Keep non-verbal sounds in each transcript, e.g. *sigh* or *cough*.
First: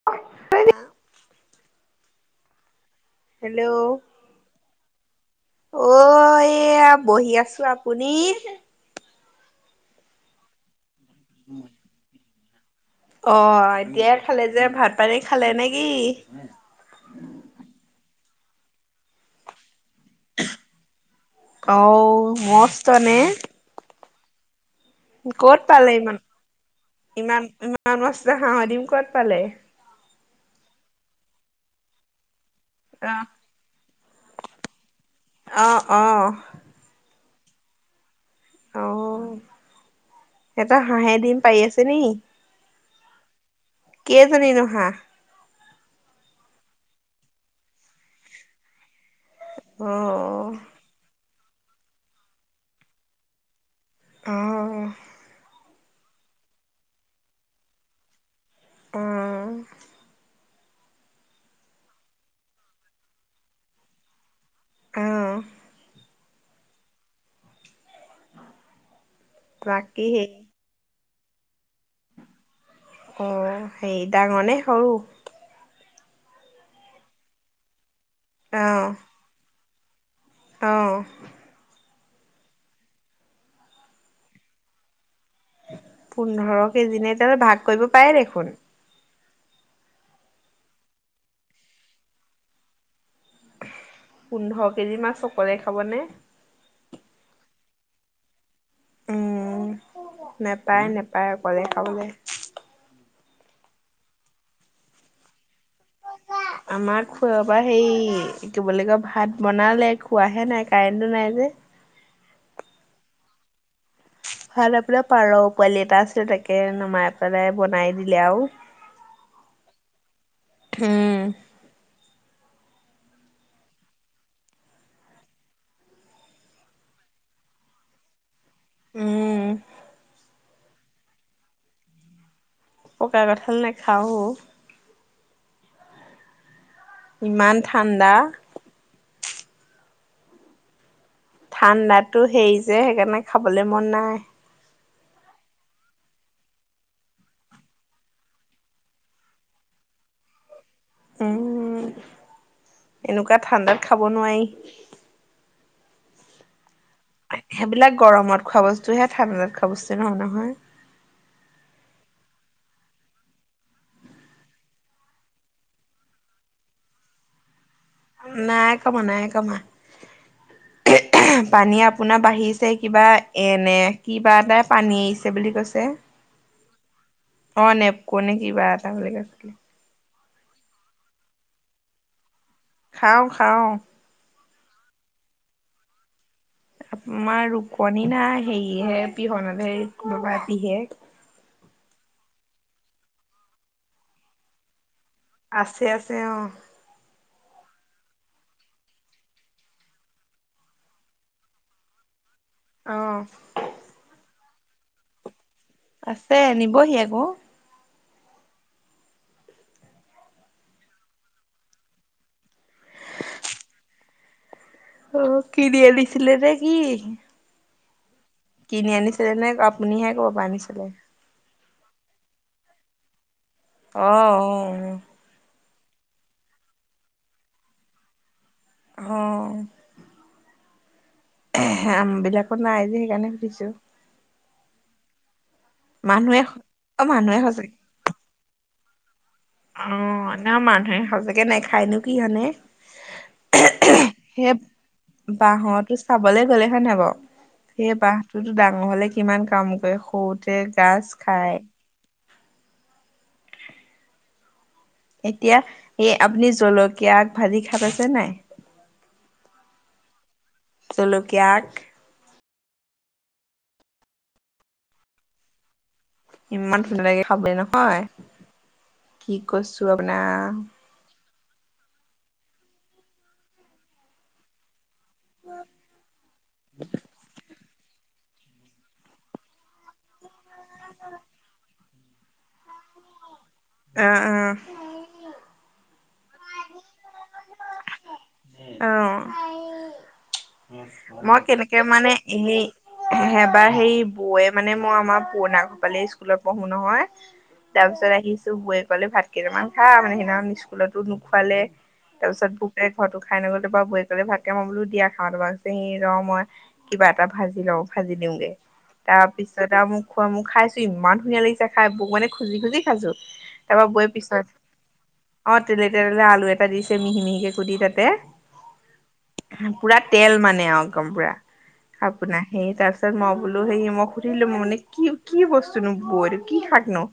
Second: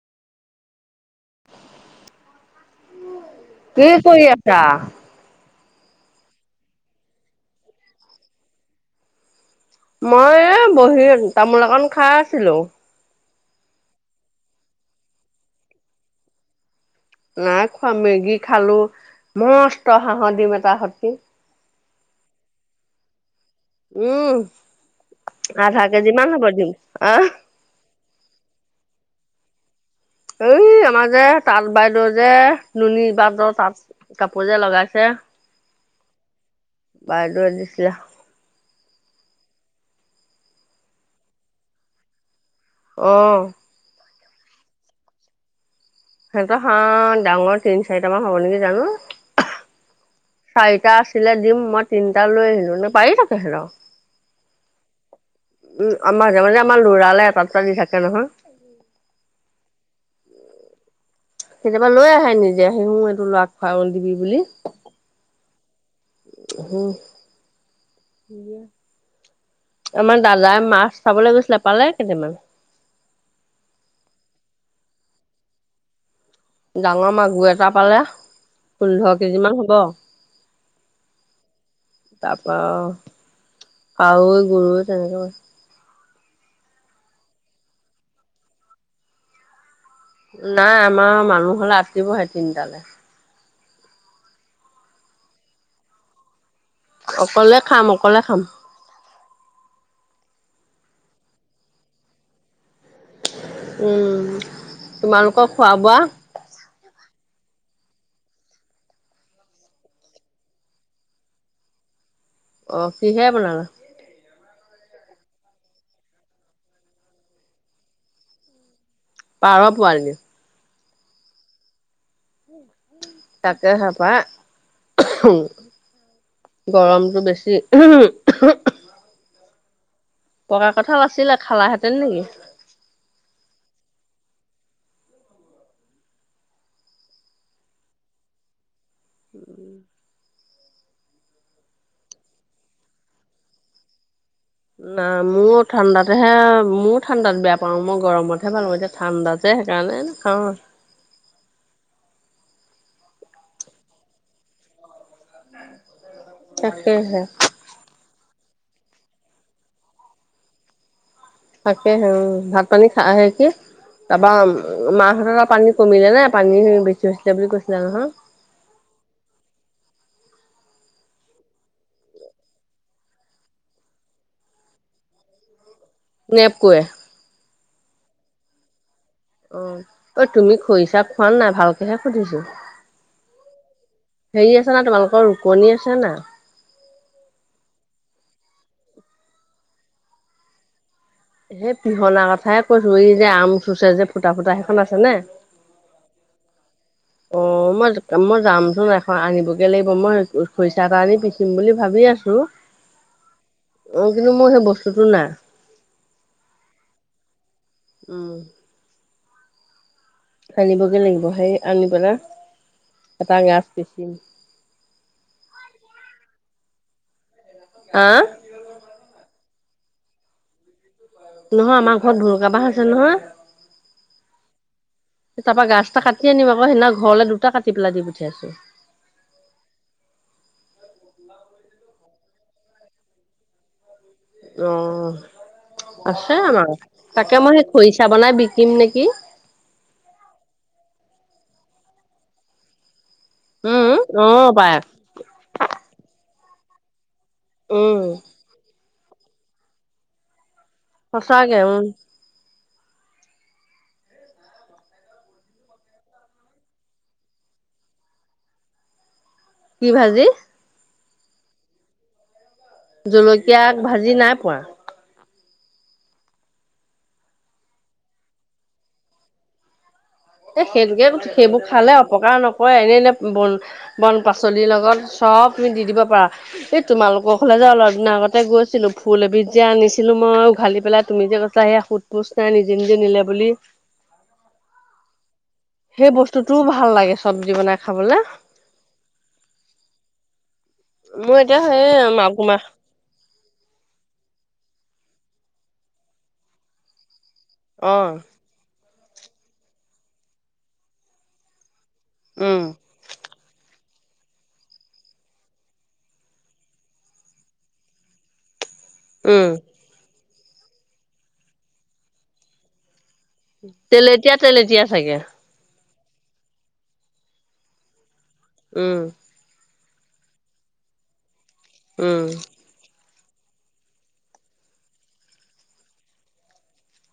*unintelligible* কি হেল্ল' কৰি আছা? অ এয়া বহি আছো। আপুনি? মই এ বহী তামোল অকণ খাই আছিলো। অ এতিয়াই খালে যে ভাত পানী খালে নেকি? নাই খোৱা, মেগী খালো মস্ত হাঁহৰ দিম এটা সতি। অ মস্থ নে? উম ক'ত আধা কেজি মান হ'ব দিম আহ মাস্থ হাঁহৰ দিম ক'ত পালে? এই আমাৰ যে তাঁত বাইদেউ যে অ' নুনীবাদ তাত কাপোৰ যে লগাইছে অ' অ' বাইদেউৱে দিছে। অ এটা হাঁহে দিম পাৰি আছে নেকি? অ। কেইজনীনো হাঁহ? সিহঁতৰ হাঁহ ডাঙৰ তিন চাৰিটা মান হ'ব নেকি জানো, অ' চাৰিটা আছে লে দিম মই তিনিটা লৈ আহিলোঁ, এনে পাৰি থাকে সিহঁতৰ। অ' উম আমাৰ লৰালে *inaudible* এটা দুটা দি থাকে নহয় উম। কেতিয়াবা লৈ আহে নিজে সেইটো সেইবোৰ লৰাক খোৱাবলৈ দিবি বুলি। অঁ। *inaudible* বাকী আমাৰ সেই দাদাই মাছ চাবলৈ গৈছিলে পালে কেইটামান। অ সেৰি ডাঙৰনে সৰু? ডাঙৰ মাগুৰ এটা পালে অ' পোন্ধৰ কেজিমান হ'ব। অঁ। তাৰ পৰা কাৱৈ গৰৈ তেনেকে। পোন্ধৰ কেজি নে তেতিয়া হ'লে ভাগ কৰিব পাৰে দেখোন। নাই আমাৰ মানুহ হলে আতিবহে তিনটালে। পোন্ধৰ কেজিমান মাছ অকলে খাবনে? অকলে খাম অকলে খাম। উম নাপায় নাপায় অকলে খাবলে। উম তোমালোকৰ খোৱা বোৱা। আমাৰ খোৱা বোৱা হেৰি কি বুলি কয় ভাত বনালে খোৱাহে নাই কাৰেণ্টটো নাই যে। অ কিহে বনালা? ভালপৰা পাৰ পোৱালি এটা আছিল তাকে নমাই পেলাই বনাই দিলে আৰু। *inaudible* পাৰ পোৱালী। হুম উ *inaudible* তাতে চাবা গৰমটো বেছি উম হ হুম উম। পকা কঁঠাল আছিলে খালাহেঁতেন নেকি? পকা কঁঠাল নেখাওঁ অ। ইমান ঠাণ্ডা। ঠাণ্ডাটো হেৰি যে সেইকাৰণে খাবলৈ মন নাই। নাই মোৰো ঠাণ্ডাতহে মোয়ো ঠাণ্ডাত বেয়া পাওঁ মই গৰমতহে ভাল হয় এতিয়া ঠাণ্ডা যে সেইকাৰণে খাওঁ আৰু উম এনেকুৱা ঠাণ্ডাত খাব নোৱাৰি। তাকেহে। সেইবিলাক গৰমত খোৱা বস্তু হে ঠাণ্ডাত খোৱা বস্তু নহয় নহয় তাকেহে ভাত পানী খাহে কি? তাৰপৰা মাহঁতৰ তাতে পানী কমিলে নে পানী বেছি হৈছিলে বুলি কৈছিলে নহয়। নাই কমা নাই কমা। পানী আপোনাৰ বাঢ়িছে কিবা এনে কিবা এটাই পানী এৰিছে বুলি কৈছে। নেপকোৱে। অ নেপকো নে কি এটা বুলি কৈছিল। অ ঐ তুমি খৰিচা খোৱান নাই ভালকেহে সুধিছো? খাওঁ খাওঁ। হেৰি আছে নাই তোমালোকৰ ৰুকনি আছে নাই? আমাৰ ৰুকনি নাই হেৰিহে পিহনা দিহে পিহে। সেই পিহনা কথাই কৈছো এই যে আম চুচে যে ফুটা ফুটা সেইখন আছে নাই? আছে আছে অহ'। অঁ' মই মই যামচোন এখন আনিবগে লাগিব মই খৰিচা এটা আনি পিচিম বুলি ভাবি আছোঁ। অ অঁ' কিন্তু মোৰ সেই বস্তুটো নাই। আছে নিবহি আকৌ। উমঁ। আনিবগৈ লাগিব। সেই আনি পেলাই এটা গাজ পিচিম। অঁ' কিনি আনিছিলে নে কি? হা? কিনি আনিছিলে নে আপুনিহে কৰ পৰা আনিছিলে? নহয়, আমাৰ ঘৰত ভুলুকা বাঁহ আছে নহয়। অঁ' উমঁ উমঁ। তাৰ পৰা গাছ এটা কাটি আনিম আকৌ সেইদিনা ঘৰলে দুটা কাটি পেলাই দি পঠিয়াইছোঁ। অঁ। আমবিলাকত নাই যে সেইকাৰণে সুধিছোঁ। অঁ' মানুহে আছে আমাৰ অ মানুহে তাকে মই সঁচাকে সেই খৰিচা বনাই বিকিম নেকি। অঁ' ন মানুহে সচাকে নেখায়নো কি হনে। উম, অ', সেই পাই, বাঁহৰটো চাবলে গ'লে হয় নহয় বাৰু সেই উম, বাঁহ টোতো ডাঙৰ হ'লে কিমান কাম কৰে, সৰুতে গাছ সঁচাকে খায় উম, *unintelligible* এতিয়া এই আপুনি জলকীয়া আগ ভাজি খাই পাইছে নে নাই? *unintelligible* কি ভাজি? জলকীয়া আগ। জলকীয়া আগ ভাজি নাই পোৱা। ইমান ধুনীয়া লাগে খাবলৈ নহয়, কি কৈছো আপোনাক। এ সেইটোকে, সেইবোৰ খালে অপকাৰ নকৰে এনেই এনেই বন বন পাচলিৰ লগত চ'ব তুমি দি দিব পাৰা। এই তোমালোকৰ ঘৰলে যে অলপ দিনৰ আগতে গৈ ছিলো, ফুল এবিধ যে আনিছিলোঁ মই উঘালি পেলাই তুমি যে কৈছিলা সেইয়া সোধ পোছ নাই নিজে নিজে নিলে বুলি। আহ' আহ'। সেই বস্তুটোও ভাল লাগে চব্জি বনাই খাবলৈ। অঁ। মোৰ মই এতিয়া কেনেকে সেই মানে মাগুমা সেই এবাৰ সেই বৌয়ে মানে মই আমাৰ পুৰণা কোপালে স্কুলত পঢ়ো নহয়। তাৰপিছত অ' আহিছো বৈয়ে ক'লে ভাত কেইটামান খা মানে সেইদিনাখন স্কুলতো নোখোৱালে। তাৰ পিছত উম বোকে ঘৰতো খাই নগলো বৈয়ে ক'লে ভাতকেইটা মান বোলো দিয়া খাওঁ *unintelligible* *unintelligible* মই কিবা এটা ভাজি লওঁ ভাজি দিওঁগে। উম তাৰপিছত আৰু মোক খোৱা মোক খাইছো ইমান ধুনীয়া লাগিছে খাই বৈক মানে খুজি খুজি খাইছো। তাৰপৰা বৈয়ে তেলেতীয়া পিছত তেলেতীয়া চাগে অঁ তেলে তেলে আলু এটা দিছে মিহি মিহিকৈ কুটি তাতে। উমঁ। পুৰা তেল মানে আৰু একদম পুৰা উম আপোনাৰ। সেই তাৰ পিছত মই বোলো সেই মই সুধিলো মই মানে কি বস্তুনো বৈ এইটো কি সে শাক নো।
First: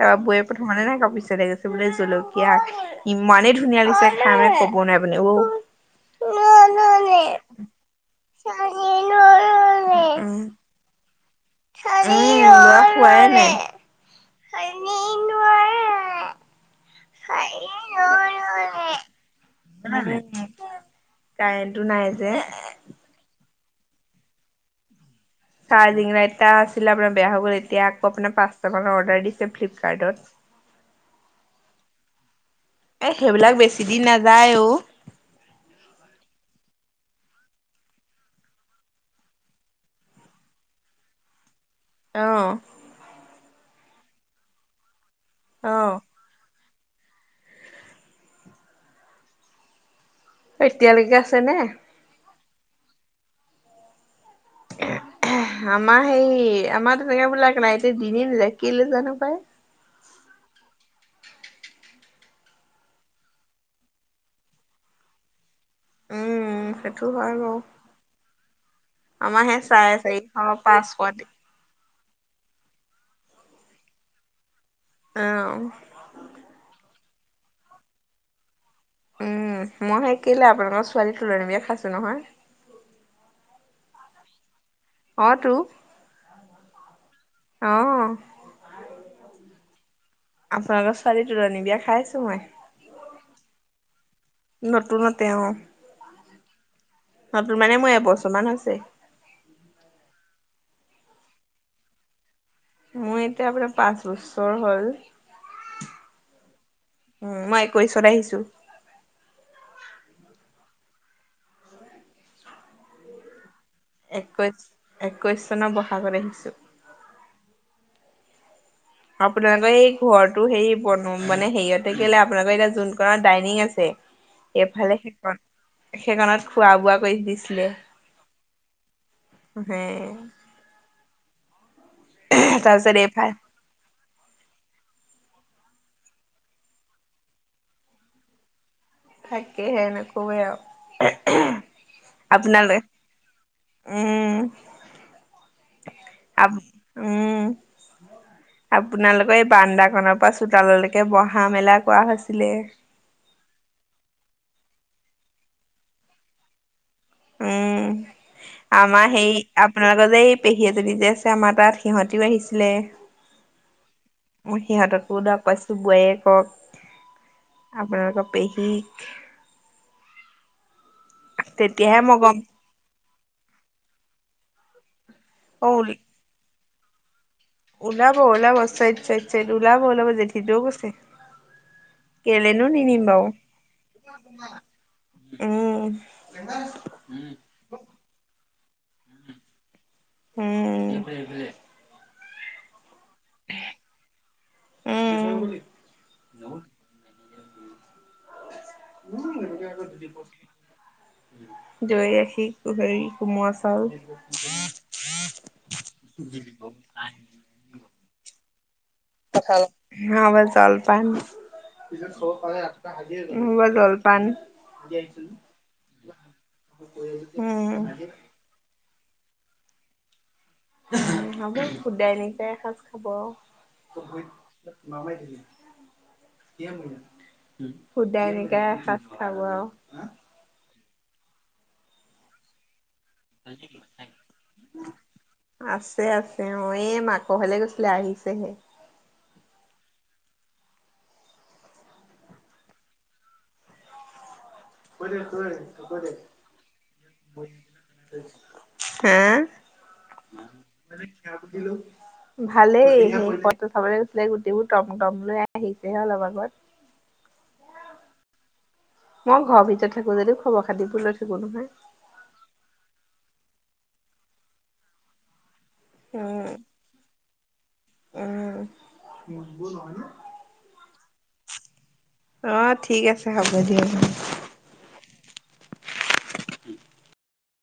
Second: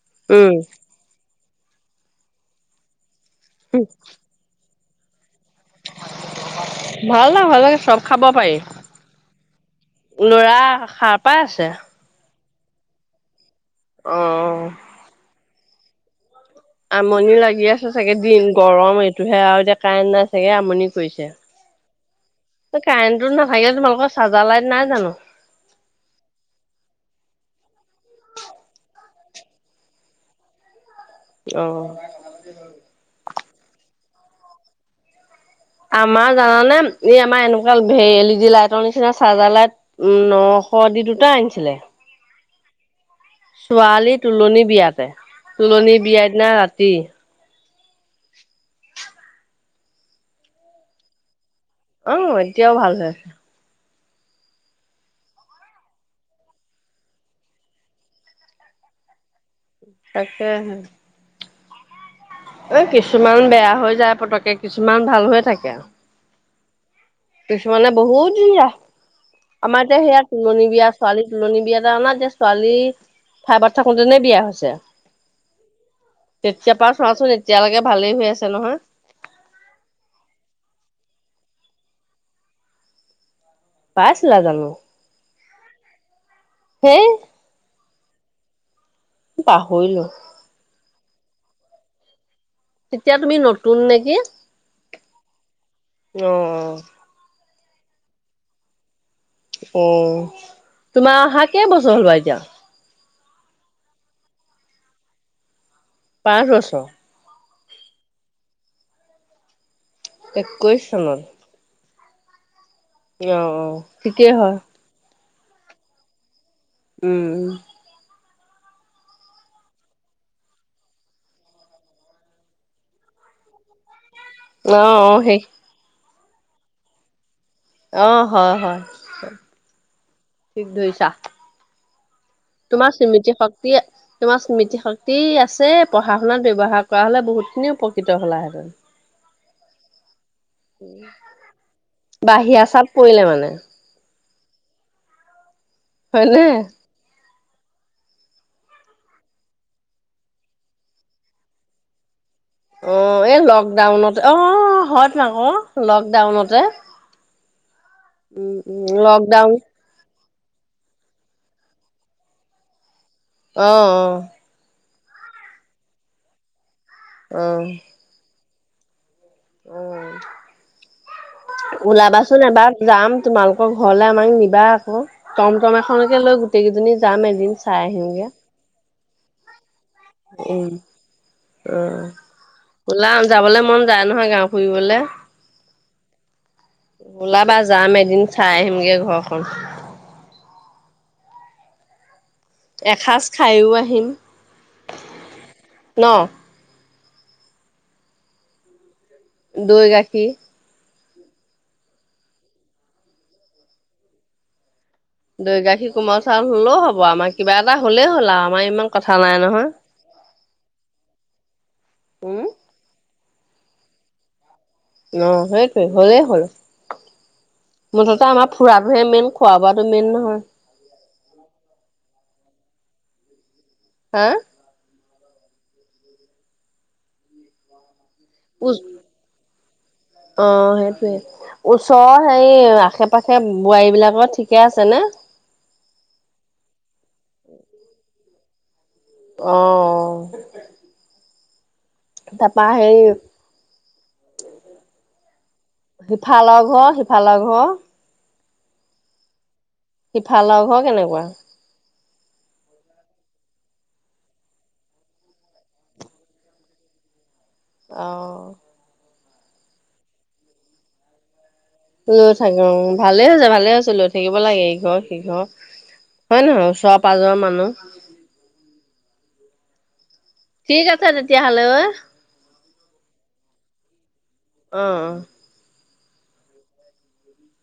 তাৰপৰা বৈ উম প্ৰথমানে নাইক পিছে লাগীছে বোলে জলকীয়া ইমানে ধুনীয়া *unintelligible* বনাই পিনে *unintelligible* ভাল ন ভাল লাগে চব খাব পাৰি। শুৱাই ল'ৰা সাৰ পাই আছে। উম ল'ৰা শুৱাই নাই। অ *unintelligible* আমনি লাগি আছে চাগে দিন গৰম এইটোহে আৰু কাৰেণ্ট নাই চাগে আমনি কৰিছে। কাৰেণ্টটো নাই যে কাৰেণ্টটো নাথাকিলে তোমালোকৰ চাৰ্জাৰ লাইট নাই জানো? চাৰ্জিং লাইট এটা আছিলে আপোনাৰ বেয়া হৈ গ'ল, এতিয়া আকৌ আপোনাৰ পাঁচশ টকাৰ অৰ্ডাৰ দিছে ফ্লিপকাৰ্টত। অ। এ সেইবিলাক বেছি দিন নাযায় অ। আমাৰ জানানে এই আমাৰ এনেকুৱা এল ই ডি লাইটৰ নিচিনা চাৰ্জাৰ লাইট উম নশ দি দুটা আনিছিলে অ। ছোৱালী তুলনি বিয়াতে অ', তুলনি বিয়াৰ দিনা ৰাতি অ এতিয়ালৈকে আছে নে? আহ এতিয়াও ভাল হৈ আছে। আমাৰ সেই আমাৰো তেনেকে লাইটে বিলাক *unintelligible* জানো পাই তাকেহে। এ কিছুমান বেয়া হৈ যায় পতকে কিছুমান ভাল হৈ থাকে। উম সেইটো হয় বাৰু কিছুমানে বহুত যায়। সেই আমাৰ চাৰে এতিয়া সেয়া চাৰিশ তোলনী বিয়া পাঁচশ অ'। ছোৱালী তুলনী বিয়া অনা এটা ছোৱালী ফাইবত থাকোতেনে বিয়া হৈছে। আহ। তেতিয় পৰা চোৱাচোন এতিয়ালৈকে ভালেই হৈ আছে নহয়। উম মই সেই কেলে আপোনালোকৰ ছোৱালী তুলনী বিয়া খাইছো নহয়। পাইছিলা জানো? অ তু হে অ। পাহৰিলোঁ। আপোনালোকৰ ছোৱালী তোলনি বিয়া খাই আছো মই। তেতিয়া তুমি নতুন নেকি নতুনতে অ'। অ। নতুন মানে মই এবছৰমান হৈছে। অ তোমাৰ অহা কেই বছৰ হ'ল বাৰু এতিয়া? মোৰ এতিয়া প্ৰায় পাঁচ বছৰ হ'ল। পাঁচ বছৰ? উম মই একৈছত আহিছো। একৈছ চনত? অ অ। ঠিকেই একৈছ হয় একৈছ চনৰ বহাগত আহিছোঁ। উম। আপোনালোকৰ এই ঘৰটো হেৰি বন মানে হেৰিয়তে কেলে আপোনালোকৰ এতিয়া যোন কোনোত ডাইনিং আছে অ এইফালে অ সেই সেইকন সেইকনত খোৱা বোৱা কৰি দিছিলে। অ হয় হয় হে ঠিক ধৰিছা। তোমাৰ তাৰপিছত এইফাল স্মৃতি শক্তিয়ে তোমাৰ স্মৃতি শক্তি আছে। পঢ়া-শুনাত ব্যৱহাৰ কৰা হ'লে বহুতখিনি উপকৃত হ'লাহেঁতেন। তাকেহে নকবি আও। বাহিয়া চাপ পৰিলে মানে। উম, হয়নে? আপ্ উম। আপোনালোকৰ এই বান্দাকনৰ পৰা চোতাললৈকে বহা-মেলা কোৱা হৈছিলে। অঁ, এই লকডাউনতে অঁ, হয়টো আক' লকডাউনতে। উম ওঁ, ওঁ আমাৰ সেই লকডাউন আপোনালোকৰ যে এই পেহী এজনী যে আছে আমাৰ তাত সিহঁতিও আহিছিলে। অঁ, অঁ। মই সিহঁতকো লগ পাইছোঁ বোৱাৰীয়েকক, অ', আপোনালোকৰ পেহীক। উম, তেতিয়াহে মই গম ওলাবাচোন এবাৰ। যাম। তোমালোকৰ ঘৰলে আমাক নিবা আক'। টম অ টম এখনকে লৈ গোটেইকেইজনী যাম এদিন। চাই ওলাব আহিমগে। ওলাব চাইত চাইত চাইত ওলাব ওলাব জেঠীটো কৈছে। অঁ, কেলেনো নিনিম ওলাম বাৰু যাবলে মন যায় নহয়, গাওঁ ফুৰিবলে। উম ওলাবা, যাম এদিন চাই আহিমগে ঘৰখন। উম। এসাঁজ খাইওঁ আহিম উম। ন'? দৈ গাখীৰ *unintelligible* দৈ গাখী, হেৰি কোমৰা চাউল। দৈ গাখীৰ, কোমল চাউল হ'লেও হ'ব। আমাৰ কিবা এটা হ'লেই হ'ল আৰু আমাৰ ইমান কথা নাই নহয় কোমল চাউল খাব জলপান। উম *unintelligible* নহ'বা জলপান ন সেইটোৱে হলেই হ'ল উম, ওঁ। ফুৰাবোৰহে মেইন, খোৱা-বোৱাটো মেইন নহয়। হ'ব, শুদাই নকাই এসাজ খাব আও। হা শুদাই - নিকাই এসাজ খাব আও। অঁ, সেইটোৱে। ওচৰৰ হেৰি আশে-পাশে বোৱাৰী বিলাকৰ ঠিকে আছে নে? আছে, আছে অঁ। এ মাক ঘৰলে গৈছিলে আহিছেহে। অঁ, অঁ। তাপা হেৰি সিফালৰ ঘৰ, সিফালৰ ঘৰ। হেঁ? সিফালৰ ঘৰ কেনেকুৱা ভালেই। মোৰ পত্ৰ চাবলৈ গৈছিলে গুটেইবোৰ টম টম লৈ আহিছেহে অলপ আগত। অঁ। মই ঘৰৰ ভিতৰত থাকোঁ যদিও খবৰ-খাতিবোৰ লৈ থাকোঁ নহয়। লৈ থাকে অঁ। ভালে হৈছে ভালে হৈছে লৈ থাকিব লাগে ইঘৰ সিঘৰ হয়, নহয়? ওচৰ- পাজৰ মানু্হ। অঁ। ঠিক আছে তেতিয়া হ'লে অ'। অঁ, ঠিক আছে হ'ব দিয়ক। অঁ, অঁ। *inaudible*